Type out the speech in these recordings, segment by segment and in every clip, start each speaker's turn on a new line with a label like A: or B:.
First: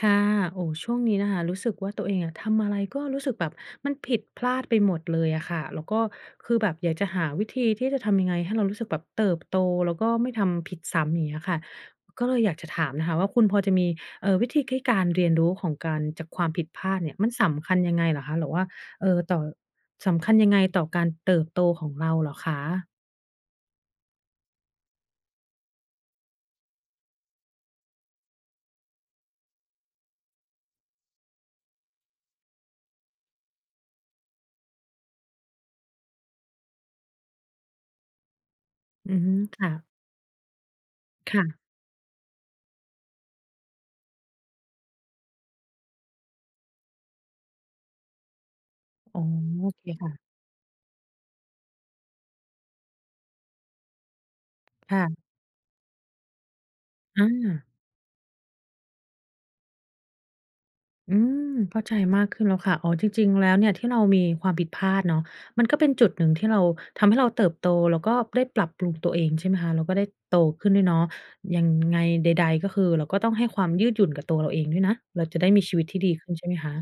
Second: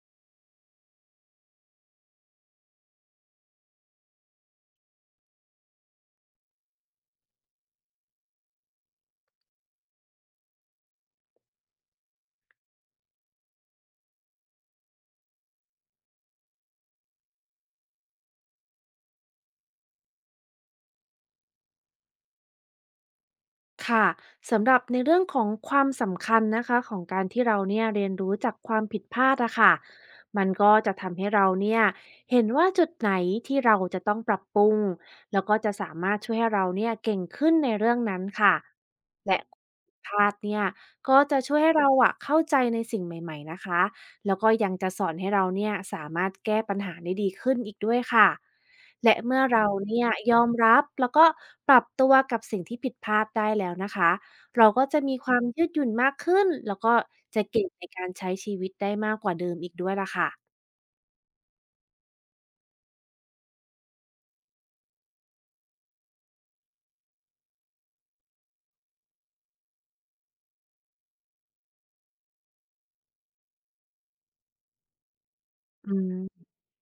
A: ค่ะโอ้ช่วงนี้นะคะรู้สึกว่าตัวเองอะทำอะไรก็รู้สึกแบบมันผิดพลาดไปหมดเลยอะค่ะแล้วก็คือแบบอยากจะหาวิธีที่จะทำยังไงให้เรารู้สึกแบบเติบโตแล้วก็ไม่ทำผิดซ้ำอย่างเงี้ยค่ะก็เลยอยากจะถามนะคะว่าคุณพอจะมีวิธีให้การเรียนรู้ของการจากความผิดพลาดเนี่ยมันสำคัญยังไงเหรอคะหรือว่าเอ่อต่อสำคัญยังไงต่อการเติบโตของเราเหรอคะ
B: ค่ะสำหรับในเรื่องของความสำคัญนะคะของการที่เราเนี่ยเรียนรู้จากความผิดพลาดอะค่ะมันก็จะทำให้เราเนี่ยเห็นว่าจุดไหนที่เราจะต้องปรับปรุงแล้วก็จะสามารถช่วยให้เราเนี่ยเก่งขึ้นในเรื่องนั้นค่ะ
A: อือฮึ
B: และ
A: ค่ะ
B: พลาดเนี่ยก็จะช่วย
A: ค่ะ
B: ให้เราอะเข้าใจในสิ่งใหม่ๆนะคะ แล้วก็ยังจะสอนให้เราเนี่ยสามารถแก้ปัญหาได้ดีขึ้นอีกด้วยค่ะ และ
A: อ๋อ
B: เมื่อ
A: โอ
B: เรา
A: เค
B: เนี่ย
A: ค่ะ
B: ยอมรับแล้วก็ปรับตัวกับสิ่งที่ผิดพลาดได้แล้วนะคะ เราก็จะมี
A: ค่ะ
B: ความยืดหยุ่นมากขึ้นแล้วก็
A: อา
B: จะเก่งในการใช้ชีวิตได้มากกว่าเดิมอีกด้วยล่ะค่ะ
A: อืมเข้าใจมากขึ้นแล้วค่ะอ๋อจริงๆแล้วเนี่ยที่เรามีความผิดพลาดเนาะมันก็เป็นจุดหนึ่งที่เราทำให้เราเติบโตแล้วก็ได้ปรับปรุงตัวเองใช่ไหมคะแล้วก็ได้โตขึ้นด้วยเนาะยังไงใดๆก็คือเราก็ต้องให้ความยืดหยุ่นกับตัวเราเองด้วยนะเราจะได้มีชีวิต
B: อื
A: ที่ดีขึ้น
B: ม
A: ใช่ไหมคะ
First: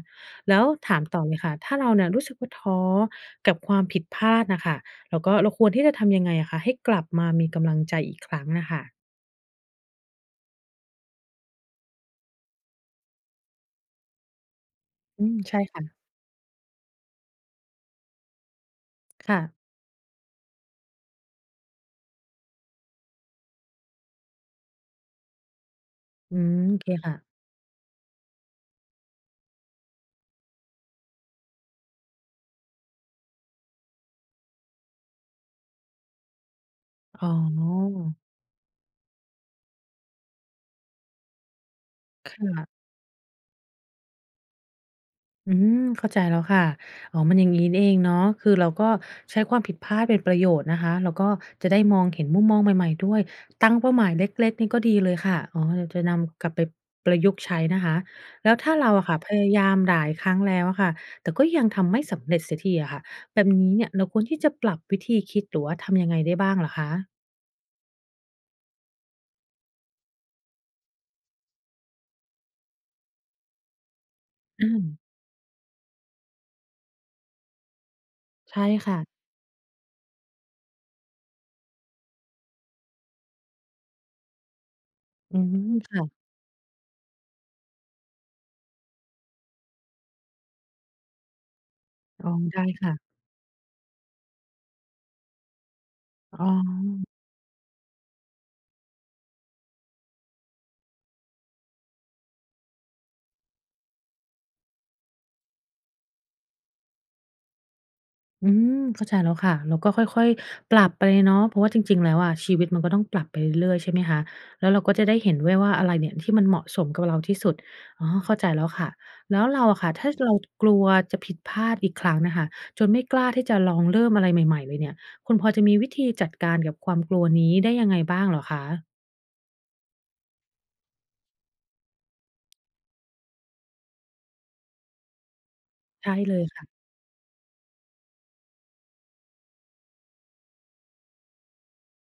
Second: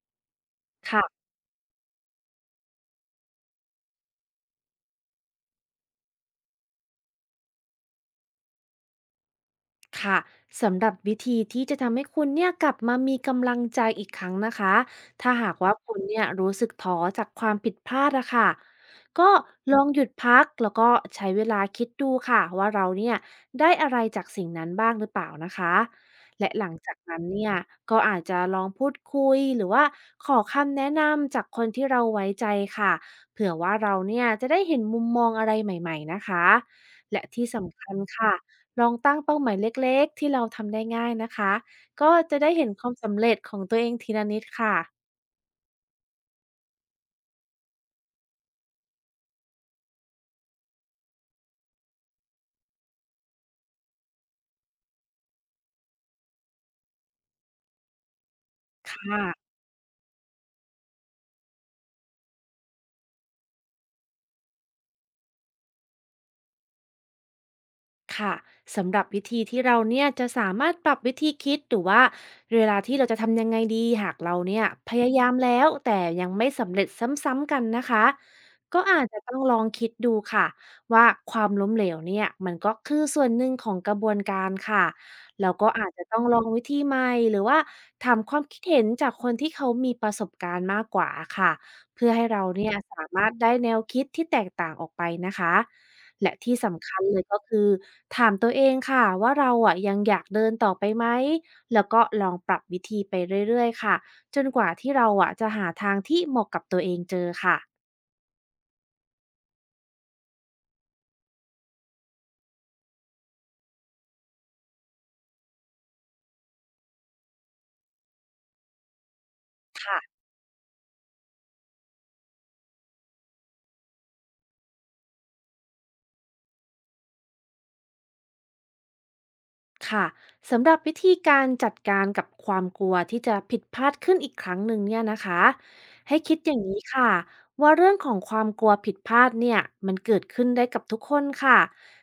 A: แล้วถามต่อ
B: ค่ะ
A: เลยค่ะถ้าเราเนี่ยรู้สึกว่าท้อกับความผิดพลาดน่ะค่ะแล้วก็เราควรที่จะทำยังไงอะคะให้กลับมามีกำลังใจอีกครั้งน่ะค่ะ
B: ค่ะสำหรับวิธีที่จะทำให้คุณเนี่ยกลับมามีกำลังใจอีกครั้งนะคะ
A: อื
B: ถ้า
A: ม
B: หาก
A: ใช่
B: ว่าคุณ
A: ค่ะ
B: เนี่ยรู้สึกท้อจากความผิดพลาดอะค่ะก็
A: ค่ะ
B: ลองหยุดพักแล้วก็ใช้เวลาคิดดูค่ะว่าเราเนี่ยได้อะไรจากสิ่งนั้นบ้างหรือเปล่านะคะ
A: อื
B: และ
A: ม
B: หลั
A: โอ
B: ง
A: เค
B: จาก
A: ค่ะ
B: นั้นเนี่ยก็อาจจะลองพูดคุยหรือว่าขอคำแนะนำจากคนที่เราไว้ใจค่ะเผื่อว่าเราเนี่ยจะได้เห็นมุมมองอะไรใหม่ๆนะคะและ
A: อ๋อ
B: ที่สำคัญค่ะ ลองตั้งเป้าหมายเล็กๆที่เราทำได้ง่ายนะคะ ก็
A: ค
B: จะได้เห็น
A: ่ะ
B: ความสำเร็จของตัวเองทีละนิดค่ะ
A: อืมเข้าใจแล้วค่ะอ๋อมันอย่างงี้นี่เองเนาะคือเราก็ใช้ความผิดพลาดเป็นประโยชน์นะคะแล้วก็จะได้มองเห็นมุมมองใหม่ๆด้วยตั้งเป้าหมายเล็กๆนี่ก็ดีเลยค่ะอ๋อเดี๋ยวจะนำกลับไปประยุกต์ใช้นะคะแล้วถ้าเราอะค่ะ
B: ค่ะ
A: พยายามหลายครั้งแล้วอะค่ะแต่ก็ยังทำไม่สำเร็จเสียทีอะค่ะแบบนี้เนี่ยเราควรที่จะปรับวิธีคิดหรือว่าทำยังไงได้บ้างเหรอคะ
B: ค่ะสำหรับวิธีที่เราเนี่ยจะสามารถปรับวิธีคิดหรือว่าเวลาที่เราจะทำยังไงดีหากเราเนี่ย
A: อืม
B: พยายามแล้วแต่ยังไม่สำเร็จซ้ำๆกันนะคะ
A: ใช่
B: ก็
A: ค่ะ
B: อาจจะต้องลองคิดดูค่ะว่าความล้มเหลวเนี่ยมันก็คือส่วนหนึ่งของกระบวนการค่ะ
A: อื
B: แล้วก็
A: ม
B: อาจจะ
A: ค่ะ
B: ต้องลองวิธีใหม่หรือว่าถามความคิดเห็นจากคนที่เขามีประสบการณ์มากกว่าค่ะเพื่อให้
A: อ๋อ
B: เรา
A: ได้
B: เนี่ยสา
A: ค่ะ
B: มารถได้แนวคิดที่แตกต่างออกไปนะคะ และ
A: อ๋
B: ที่สำคัญ
A: อ
B: เลยก็คือถามตัวเองค่ะว่าเราอะยังอยากเดินต่อไปไหมแล้วก็ลองปรับวิธีไปเรื่อยๆค่ะจนกว่าที่เราอะจะหาทางที่เหมาะกับตัวเองเจอ
A: อืมเข้าใจแล้วค่ะแล้วก็ค่อยๆปรับไปเนาะเพราะว่าจริงๆแล้วอะชีวิตมันก็ต้องปรับไปเรื่อยๆใช่ไหมคะแล้วเราก็จะได้เห็นด้วยว่าอะไรเนี่ยที่มันเหมาะสมกับเราที่สุดอ๋อเข้าใจแล้วค่ะแล้วเราอะค่ะถ้า
B: ค่ะ
A: เรากลัวจะผิดพลาดอีกครั้งน่ะค่ะจนไม่กล้าที่จะลองเริ่มอะไรใหม่ๆเลยเนี่ยคุณพอจะมีวิธีจัดการกับความกลัวนี้ได้ยังไงบ้างเหรอคะ
B: ค่ะสำหรับวิธีการจัดการกับความกลัวที่จะผิดพลาดขึ้นอีกครั้งหนึ่งเนี่ยนะคะ
A: ใช่
B: ให้
A: เล
B: คิด
A: ย
B: อย่างนี้
A: ค่ะ
B: ค่ะว่าเรื่องของความกลัวผิดพลาดเนี่ยมันเกิดขึ้นได้กับทุกคนค่ะ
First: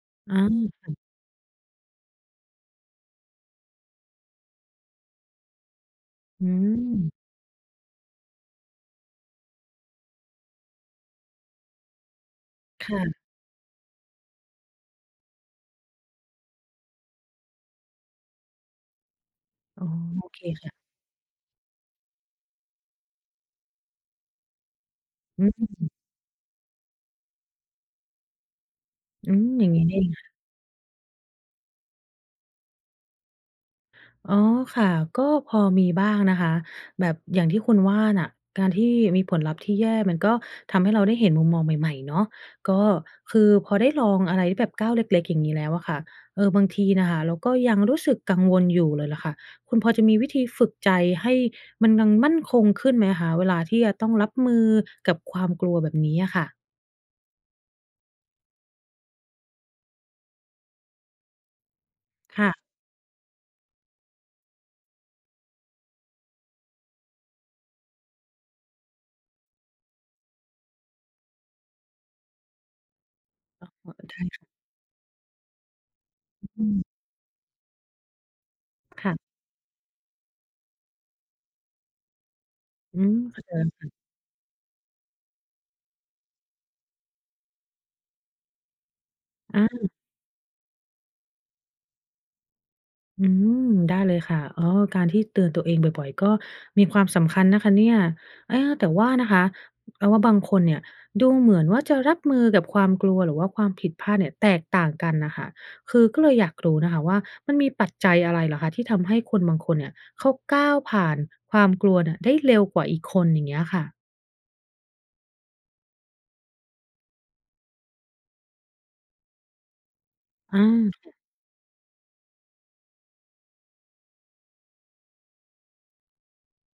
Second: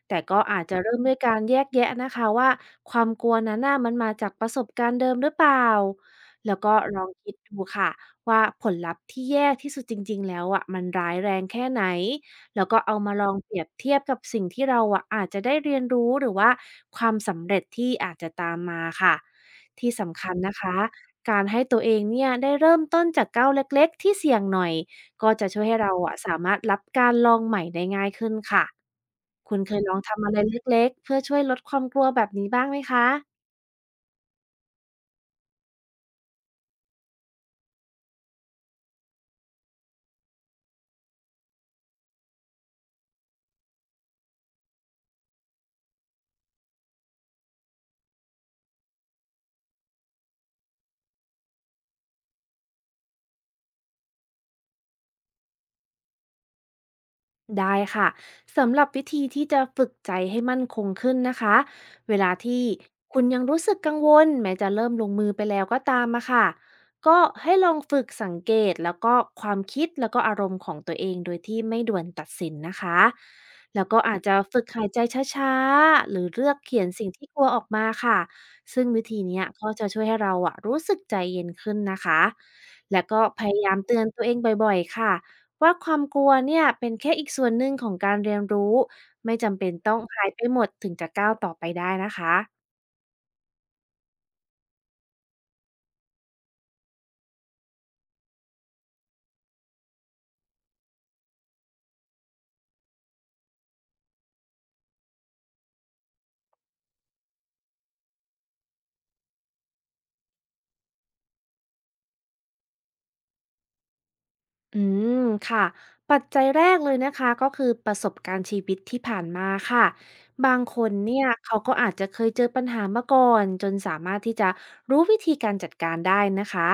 B: แต่
A: อ
B: ก็อาจจะ
A: า
B: เริ่มด้วยการแยกแยะนะคะว่าความกลัวนั้นน่ะมันมาจากประสบการณ์เดิมหรือเปล่า
A: อื
B: แล้วก็ลอง
A: ม
B: คิดดูค่ะว่าผลลัพธ์ที่แย่ที่สุดจริงๆแล้วอ่ะมันร้ายแรงแค่ไหน แล้วก็เอามาล
A: ค่ะ
B: องเปรียบเทียบกับสิ่งที่เราอะอาจจะได้เรียนรู้หรือว่าความสำเร็จที่อาจจะตามมาค่ะ
A: อ๋อ
B: ที่สำ
A: โอ
B: คัญ
A: เค
B: นะคะ
A: ค่ะ
B: การให้ตัวเองเนี่ยได้เริ่มต้นจากก้าวเล็กๆที่เสี่ยงหน่อยก็
A: อื
B: จะช่วย
A: ม
B: ให้เราอะสามารถรับการลองใหม่ได้ง่ายขึ้นค่ะ
A: อืม
B: คุณ
A: อย่า
B: เค
A: ง
B: ย
A: งี้
B: ลอง
A: นี่
B: ทำอะไรเล็กๆเพื่อช่วยลดความกลัวแบบนี้บ้างไหมคะ
A: อ๋อค่ะก็พอมีบ้างนะคะแบบอย่างที่คุณว่าน่ะการที่มีผลลัพธ์ที่แย่มันก็ทำให้เราได้เห็นมุมมองใหม่ๆเนาะก็คือพอได้ลองอะไรที่แบบก้าวเล็กๆอย่างนี้แล้วอะค่ะเออบางทีนะคะเราก็ยังรู้สึกกังวลอยู่เลยล่ะค่ะคุณพอจะมีวิธีฝึกใจให้มันยังมั่นคงขึ้นไหมคะเวลาที่จะต้องรับมือกับความกลัวแบบนี้อะค่ะ
B: ได้ค่ะสำหรับวิธีที่จะฝึกใจให้มั่นคงขึ้นนะคะเวลา
A: ค่ะ
B: ที่คุณยังรู้สึกกังวลแม้จะเริ่มลงมือไปแล้วก็ตามมาค่ะก็ให้ลองฝึกสังเกตแล้วก็ความคิดแล้วก็อารมณ์ของตัวเองโดยที่ไม่ด่วนตัดสินนะคะ
A: ได
B: แล้วก็อา
A: ้
B: จจะ
A: ค่ะ
B: ฝึกหายใจช้าๆหรือเลือก
A: อื
B: เขียน
A: ม
B: สิ่งที่กลัวออกมาค่ะซึ่งวิธี
A: ค่ะ
B: เนี้ยก็จะช่วยให้เราอะรู้สึกใจเย็นขึ้นนะคะ
A: อื
B: แล้ว
A: ม
B: ก็
A: ค
B: พยายาม
A: ่
B: เตือนตัวเองบ่อยๆค่ะ ว่าความกลัวเนี่ยเป็นแค่อีกส่วนหนึ่งของการเรียนรู้ไม่จำเป็น
A: ะ
B: ต้องหายไปหมดถึงจะก้าวต่อไปได้นะคะ
A: อืมได้เลยค่ะอ๋อการที่เตือนตัวเองบ่อยๆก็มีความสำคัญนะคะเนี่ยเออแต่ว่านะคะเราว่าบางคนเนี่ยดูเหมือนว่าจะรับมือกับความกลัวหรือว่าความผิดพลาดเนี่ยแตกต่างกันน่ะค่ะคือก็เลยอยากรู้นะคะว่ามันมีปัจจัยอะไรเหรอคะที่ทำให้คนบางคนเนี่ยเขาก้าวผ่านความกลัวเนี่ยได้เร็วกว่าอีกคนอย่างเงี้ยค่ะ
B: อืมค่ะปัจจัยแรกเลยนะคะก็คือประสบการณ์ชีวิตที่ผ่านมาค่ะบาง
A: อา
B: คนเนี่ยเขาก็อาจจะเคยเจอปัญหามาก่อนจนสามารถที่จะรู้วิธีการจัดการได้นะคะ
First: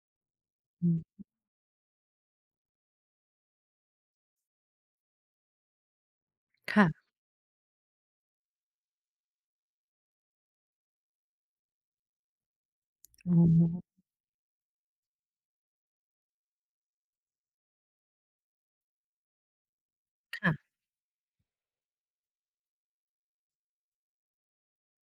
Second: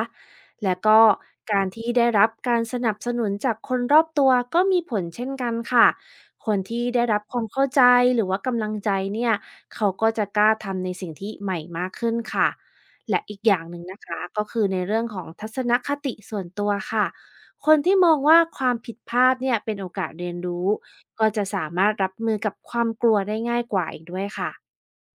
B: และ
A: อื
B: ก็
A: ม
B: การที่ได้รับการสนับสนุนจากคนรอบตัวก็มีผลเช่นกันค่ะคนที่ได้
A: ค่ะ
B: รับความเข้าใจหรือว่ากำลังใจเนี่ยเขาก็จะกล้าทำในสิ่งที่ใหม่มากขึ้นค่ะและ
A: อ๋
B: อีกอย่างหนึ่ง
A: อ
B: นะคะก็คือในเรื่องของทัศนคติส่วนตัวค่ะ คนที่มองว่าความผิดพลาดเนี่ยเป็นโอกาสเรียนรู้
A: ค่ะ
B: ก็จะสามารถรับมือกับความกลัวได้ง่ายกว่าอีกด้วยค่ะ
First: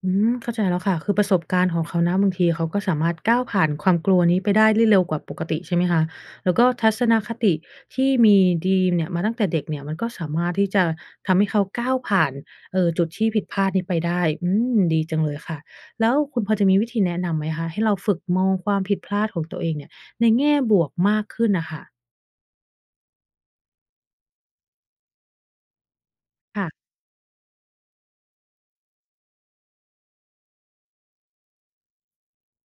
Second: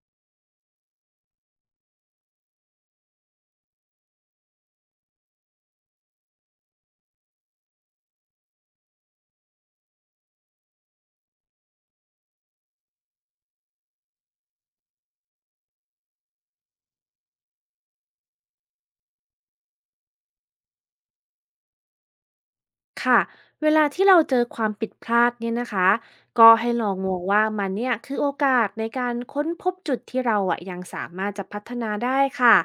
A: อืมเข้าใจแล้วค่ะคือประสบการณ์ของเขานะบางทีเขาก็สามารถก้าวผ่านความกลัวนี้ไปได้ได้เร็วกว่าปกติใช่ไหมคะแล้วก็ทัศนคติที่มีดีมเนี่ยมาตั้งแต่เด็กเนี่ยมันก็สามารถที่จะทำให้เขาก้าวผ่านจุดที่ผิดพลาดนี้ไปได้อืมดีจังเลยค่ะแล้วคุณพอจะมีวิธีแนะนำไหมคะให้เราฝึกมองความผิดพลาดของตัวเองเนี่ยในแง่บวกมากขึ้นน่ะค่ะ
B: ค่ะเวลาที่เราเจอความผิดพลาดเนี่ยนะคะก็ให้ล
A: ค่ะ
B: องมองว่ามันเนี่ยคือโอกาสในการค้นพบจุดที่เราอะยังสามารถจะพัฒนาได้ค่ะ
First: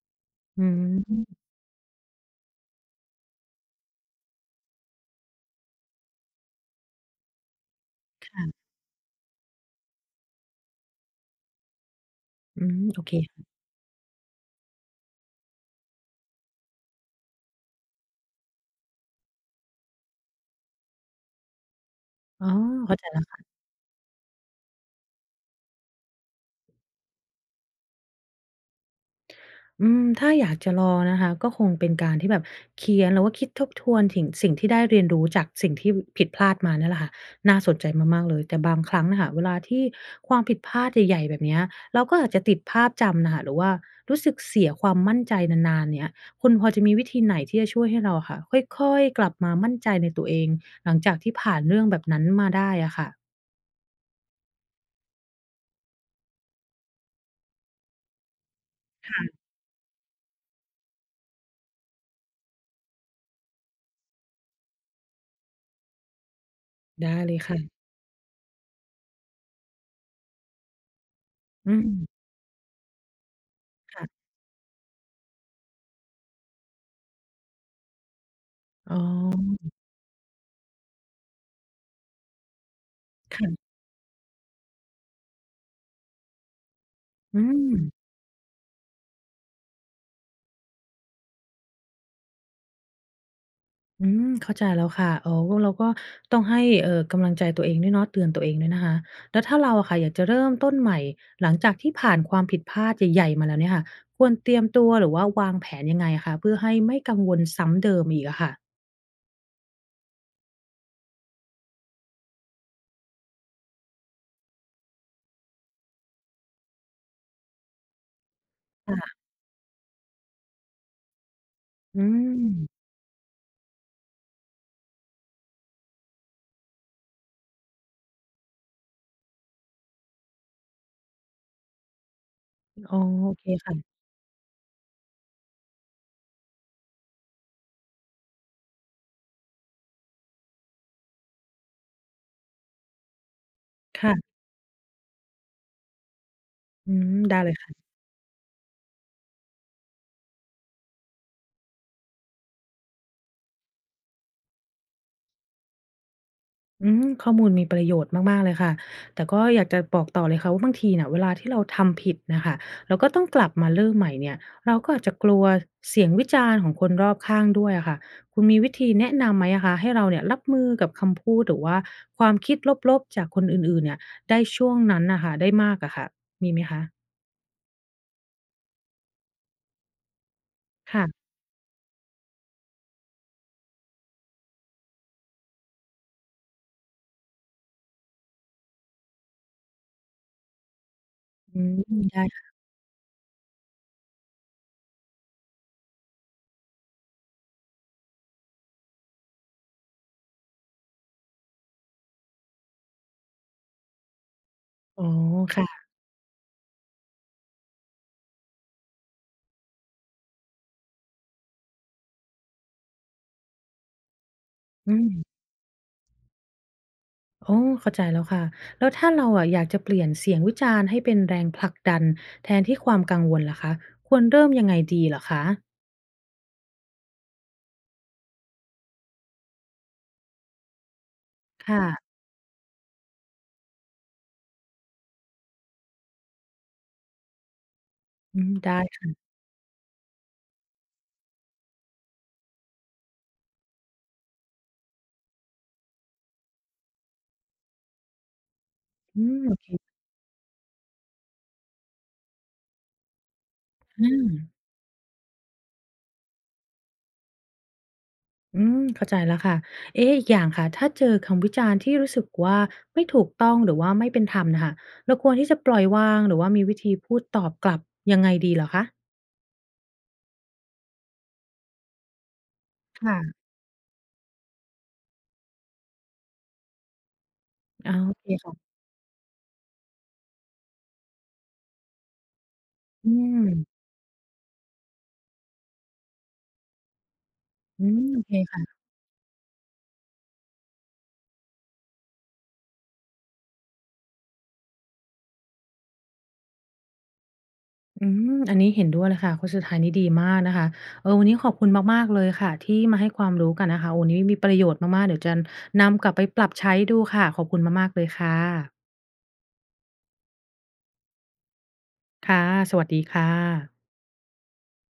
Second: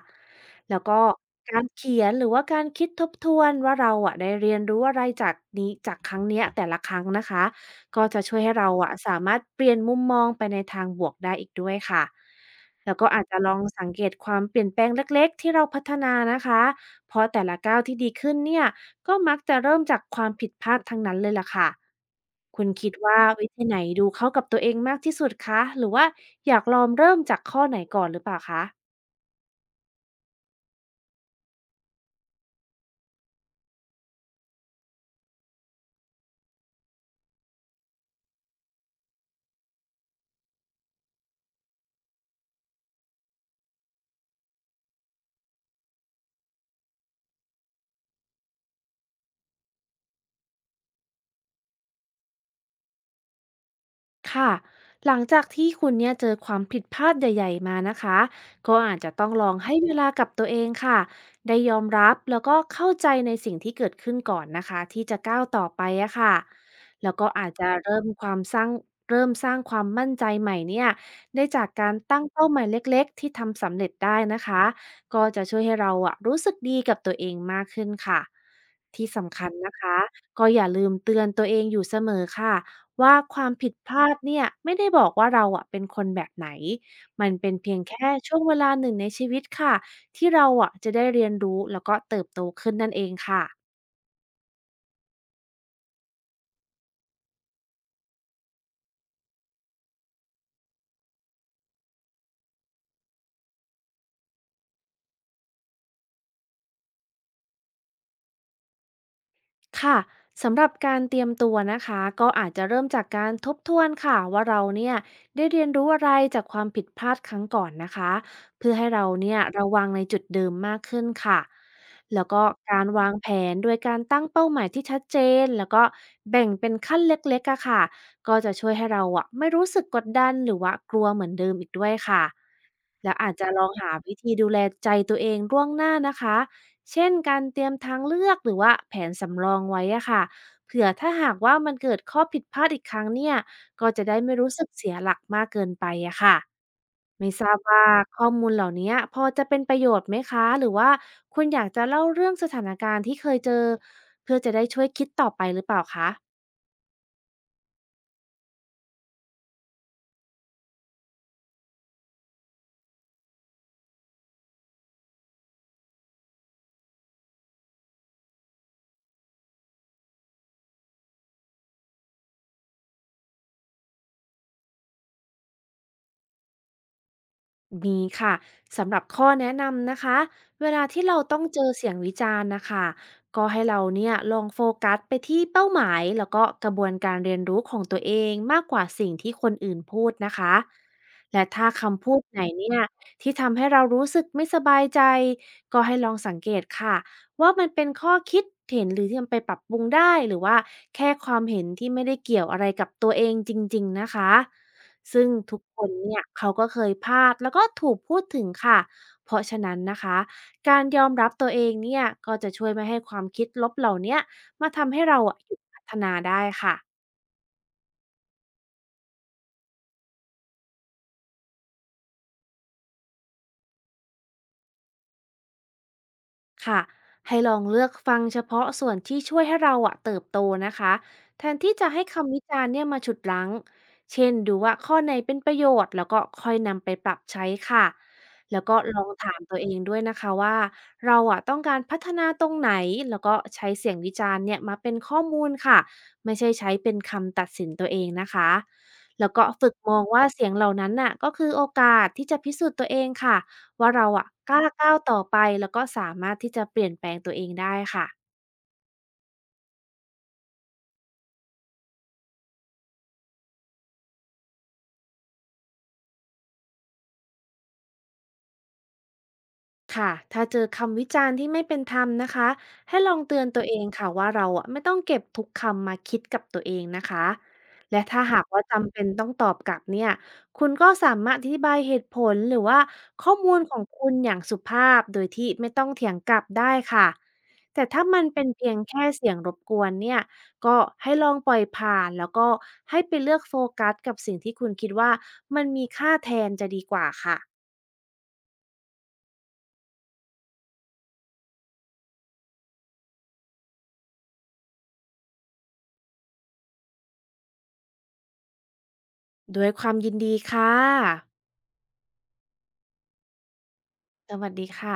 A: อื
B: แล้วก็
A: ม
B: การเขียนหรือว่าการคิดทบทวนว่าเราอะได้เรียนรู้อะไรจากนี้จากครั้งเนี้ยแต่ละครั้งนะคะก็จะช่วยให้
A: ค่ะ
B: เราอะสามารถเปลี่ยนมุมมองไปในทางบวกได้อีกด้วยค่ะ
A: อืม
B: แล้ว
A: โอ
B: ก็
A: เค
B: อาจจะลองสังเกตความเปลี่ยนแปลงเล็กๆที่เราพัฒนานะคะเพราะแต่ละก้าวที่ดีขึ้นเนี่ย ก็มักจะเริ่มจากความผิดพลาดทั้งนั้นเลยล่ะค่ะ
A: อ๋อ
B: คุณคิด
A: เข้าใจ
B: ว่าวิธีไหนดูเข้ากับตัวเองมากที่สุดคะ หรือว่าอยากลองเริ่มจากข้อไหนก่อนหรือเปล่าคะ
A: อืมถ้าอยากจะลองนะคะก็คงเป็นการที่แบบเขียนหรือว่าคิดทบทวนถึงสิ่งที่ได้เรียนรู้จากสิ่งที่ผิดพลาดมาเนี่ยแหละค่ะน่าสนใจมากๆเลยแต่บางครั้งน่ะค่ะเวลาที่ความผิดพลาดใหญ่ๆแบบเนี้ยเราก็อาจจะติดภาพจำน่ะค่ะหรือว่ารู้สึกเสียความมั่นใจนานๆเนี่ยคุณพอจะมีวิธีไหนที่จะช่วยให้เราอะค่ะค่อยๆกลับมามั่นใจในตัวเองหลังจากที่ผ่านเรื่องแบบนั้นมาได้อะค่ะ
B: ค่ะหลังจากที่คุณเนี่ยเจอความผิดพลาดใหญ่ๆมานะคะก็อาจจะต้อง
A: ค่ะ
B: ลองให้เวลากับตัวเองค่ะได้ยอมรับแล้วก็เข้าใจในสิ่งที่เกิดขึ้นก่อนนะคะที่จะก้าวต่อไปอะค่ะแล้ว
A: ได้
B: ก็
A: เลย
B: อาจจะ
A: ค่ะ
B: เริ่มความสร้างเริ่มสร้างความมั่นใจใหม่เนี่ยได้จาก
A: อื
B: การตั้
A: ม
B: งเป้าหมายเล็กๆที่ทำสำเร็จได้
A: ค่ะ
B: นะคะก็จะช่วยให้เราอะรู้สึกดีกับตัวเองมากขึ้นค่ะ
A: อ๋
B: ที่สำคัญ
A: อ
B: นะคะก็อย่าลืมเตือนตัวเองอยู่เสมอค่ะ ว่าความผิ
A: ค่ะ
B: ดพลาดเนี่ยไม่ได้บอกว่าเราอะเป็นคนแบบไหน มัน
A: อื
B: เป็นเพียงแค่
A: ม
B: ช่วงเวลาหนึ่งในชีวิตค่ะที่เราอะจะได้เรียนรู้แล้วก็เติบโตขึ้นนั่นเองค่ะ
A: อืมเข้าใจแล้วค่ะอ๋อเราก็ต้องให้กำลังใจตัวเองด้วยเนาะเตือนตัวเองด้วยนะคะแล้วถ้าเราอะค่ะอยากจะเริ่มต้นใหม่หลังจากที่ผ่านความผิดพลาดใหญ่ๆมาแล้วเนี่ยค่ะควรเตรียมตัวหรือว่าวางแผนยังไงอะคะเพื่อให้ไม่กังวลซ้ำเดิมอีกอะค่ะ
B: ค่ะสำหรับการเตรียมตัวนะคะก็อาจจะเริ่มจากการทบทวนค่ะว่าเราเนี่ยได้เรียนรู้อะไรจากความผิดพลาดครั้งก่อนนะคะเพื่อให้เรา
A: ค่ะ
B: เนี่ยระวังในจุดเดิมมากขึ้นค่ะ
A: อื
B: แล้วก็กา
A: ม
B: รวางแผนโดยการตั้งเป้าหมายที่ชัดเจนแล้วก็แบ่งเป็นขั้นเล็กๆอะค่ะก็จะช่วยให้เราอะไม่รู้สึกกดดันหรือว่ากลัวเหมือนเดิมอีกด้วยค่ะ
A: อ๋อ
B: แล้ว
A: โอ
B: อาจ
A: เค
B: จะลองหา
A: ค่ะ
B: วิธีดูแลใจตัวเองล่วงหน้านะคะ เช่นการเตรียมทางเลือกหรือว่าแผนสำรองไว้อะค่ะเผื่อถ้าหากว่ามันเกิดข้อผิดพลาดอีกครั้งเนี่ยก็จะได้
A: ค่ะ
B: ไม่รู้สึกเสียหลักมากเกินไปอะค่ะ
A: อืม
B: ไม่
A: ได้
B: ท
A: เล
B: รา
A: ย
B: บว่าข้อมูลเหล่านี้พอจะเป็นประโยชน์ไหมคะหรือว่าคุณอยากจะเล่าเรื่องสถานการณ์ที่เคยเจอเพื่อจะได้ช่วยคิดต่อไปหรือเปล่าคะ
A: อืมข้อมูลมีประโยชน์มากๆเลยค่ะแต่ก็อยากจะบอกต่อเลยค่ะว่าบางทีน่ะเวลาที่เราทำผิดน่ะค่ะเราก็ต้องกลับมาเริ่มใหม่เนี่ยเราก็อาจจะกลัวเสียงวิจารณ์ของคนรอบข้างด้วยอะค่ะคุณมีวิธีแนะนำไหมอะคะให้เราเนี่ยรับมือกับคำพูดหรือว่าความคิดลบๆจากคนอื่นๆเนี่ยได้ช่วงนั้นน่ะค่ะได้มากอะค่ะมีไหมคะ
B: มีค่ะสำหรับข้อแนะนำนะคะเวลาที่เรา
A: ค่ะ
B: ต้องเจอเสียงวิจารณ์นะคะก็ให้เราเนี่ยลองโฟกัสไปที่เป้าหมายแล้วก็กระบวนการเรียนรู้ของตัวเองมากกว่าสิ่งที่คนอื่นพูดนะคะและ
A: อื
B: ถ้า
A: ม
B: คำพู
A: ได้
B: ดไหน
A: ค่ะ
B: เนี่ยที่ทำให้เรารู้สึกไม่สบายใจก็ให้ลองสังเกตค่ะว่ามันเป็นข้อคิดเห็นหรือที่นำไปปรับปรุงได้หรือว่าแค่ความเห็นที่ไม่ได้เกี่ยวอะไรกับตัวเองจริงๆนะคะ
A: อ๋อ
B: ซึ่งทุกค
A: ค่ะ
B: นเนี่ยเขาก็เคยพลาดแล้วก็ถูกพูดถึงค่ะเพราะฉะนั้นนะคะการยอมรับตัวเองเนี่ยก็จะช่วยไม่ให้ความคิดลบเหล่าเนี้ยมา
A: อื
B: ทำให้เราอะ
A: ม
B: หยุดพัฒนาได้ค่ะ
A: อ๋อเข้าใจแล้วค่ะแล้วถ้าเราอะอยากจะเปลี่ยนเสียงวิจารณ์ให้เป็นแรงผลักดันแทนที่ความกังวลล่ะคะควรเริ่มยังไงดีเหรอคะ
B: ค่ะให้ลองเลือกฟังเฉพาะส่วนที่ช่วยให้เราอะเติบโตนะคะแทนที่จะให้
A: ค่ะ
B: คำวิจารณ์เนี่ยมาฉุดรั้งเช่นดูว่าข้อไหนเป็นประโยชน์แล้วก็ค่อยนำไปปรับใช้ค่ะ
A: อืม
B: แล้ว
A: ได้
B: ก็ลอง
A: ค่ะ
B: ถามตัวเองด้วยนะคะว่าเราอะต้องการพัฒนาตรงไหน แล้วก็ใช้เสียงวิจารณ์เนี่ยมาเป็นข้อมูลค่ะไม่ใช่ใช้เป็นคำตัดสินตัวเองนะคะ
A: อื
B: แล้ว
A: ม
B: ก็
A: โอเค
B: ฝึกมองว่าเสียงเหล่านั้นน่ะก็คือโอกาสที่จะพิสูจน์ตัวเองค่ะ ว่า
A: อื
B: เราอะก
A: ม
B: ล้าก้าวต่อไปแล้วก็สามารถที่จะเปลี่ยนแปลงตัวเองได้ค่ะ
A: อืมเข้าใจแล้วค่ะเอ๊ะอีกอย่างค่ะถ้าเจอคำวิจารณ์ที่รู้สึกว่าไม่ถูกต้องหรือว่าไม่เป็นธรรมน่ะค่ะเราควรที่จะปล่อยวางหรือว่ามีวิธีพูดตอบกลับยังไงดีเหรอคะ
B: ค่ะถ้าเจอคำวิจารณ์ที่ไม่เป็นธรรมนะคะ ให้ลอ
A: ค่ะ
B: งเตือนตัวเองค่ะว่าเราอะไม่ต้องเก็บทุกคำมาคิดกับตัวเองนะคะ
A: ออ
B: และ
A: โอ
B: ถ้า
A: เค
B: หากว่า
A: ค่ะ
B: จำเป็นต้องตอบกลับเนี่ยคุณก็สามารถอธิบายเหตุผลหรือว่า
A: อื
B: ข้อมูลขอ
A: ม
B: งคุณอย่างสุภาพโดยที่ไม่ต้องเถียงกลับได้ค่ะ
A: อื
B: แต่
A: ม
B: ถ้า
A: โอ
B: มันเป็น
A: เค
B: เพียงแค่เสียงรบกวนเนี่ยก็ให้ลองปล่อยผ่านแล้วก็ให้ไปเลือกโฟกัสกับสิ่งที่คุณคิดว่ามันมีค่าแทนจะดีกว่าค่ะ
A: อืมอันนี้เห็นด้วยเลยค่ะข้อสุดท้ายนี้ดีมากนะคะเออวันนี้ขอบคุณมากๆเลยค่ะที่มาให้ความรู้กันนะคะวันนี้มีประโยชน์มากๆเดี๋ยวจะนำกลับไปปรับใช้ดูค่ะขอบคุณมากๆเลยค่ะ
B: ด้วยความยินดีค่ะ
A: ค่ะสวัสดีค่ะ
B: สวัสดีค่ะ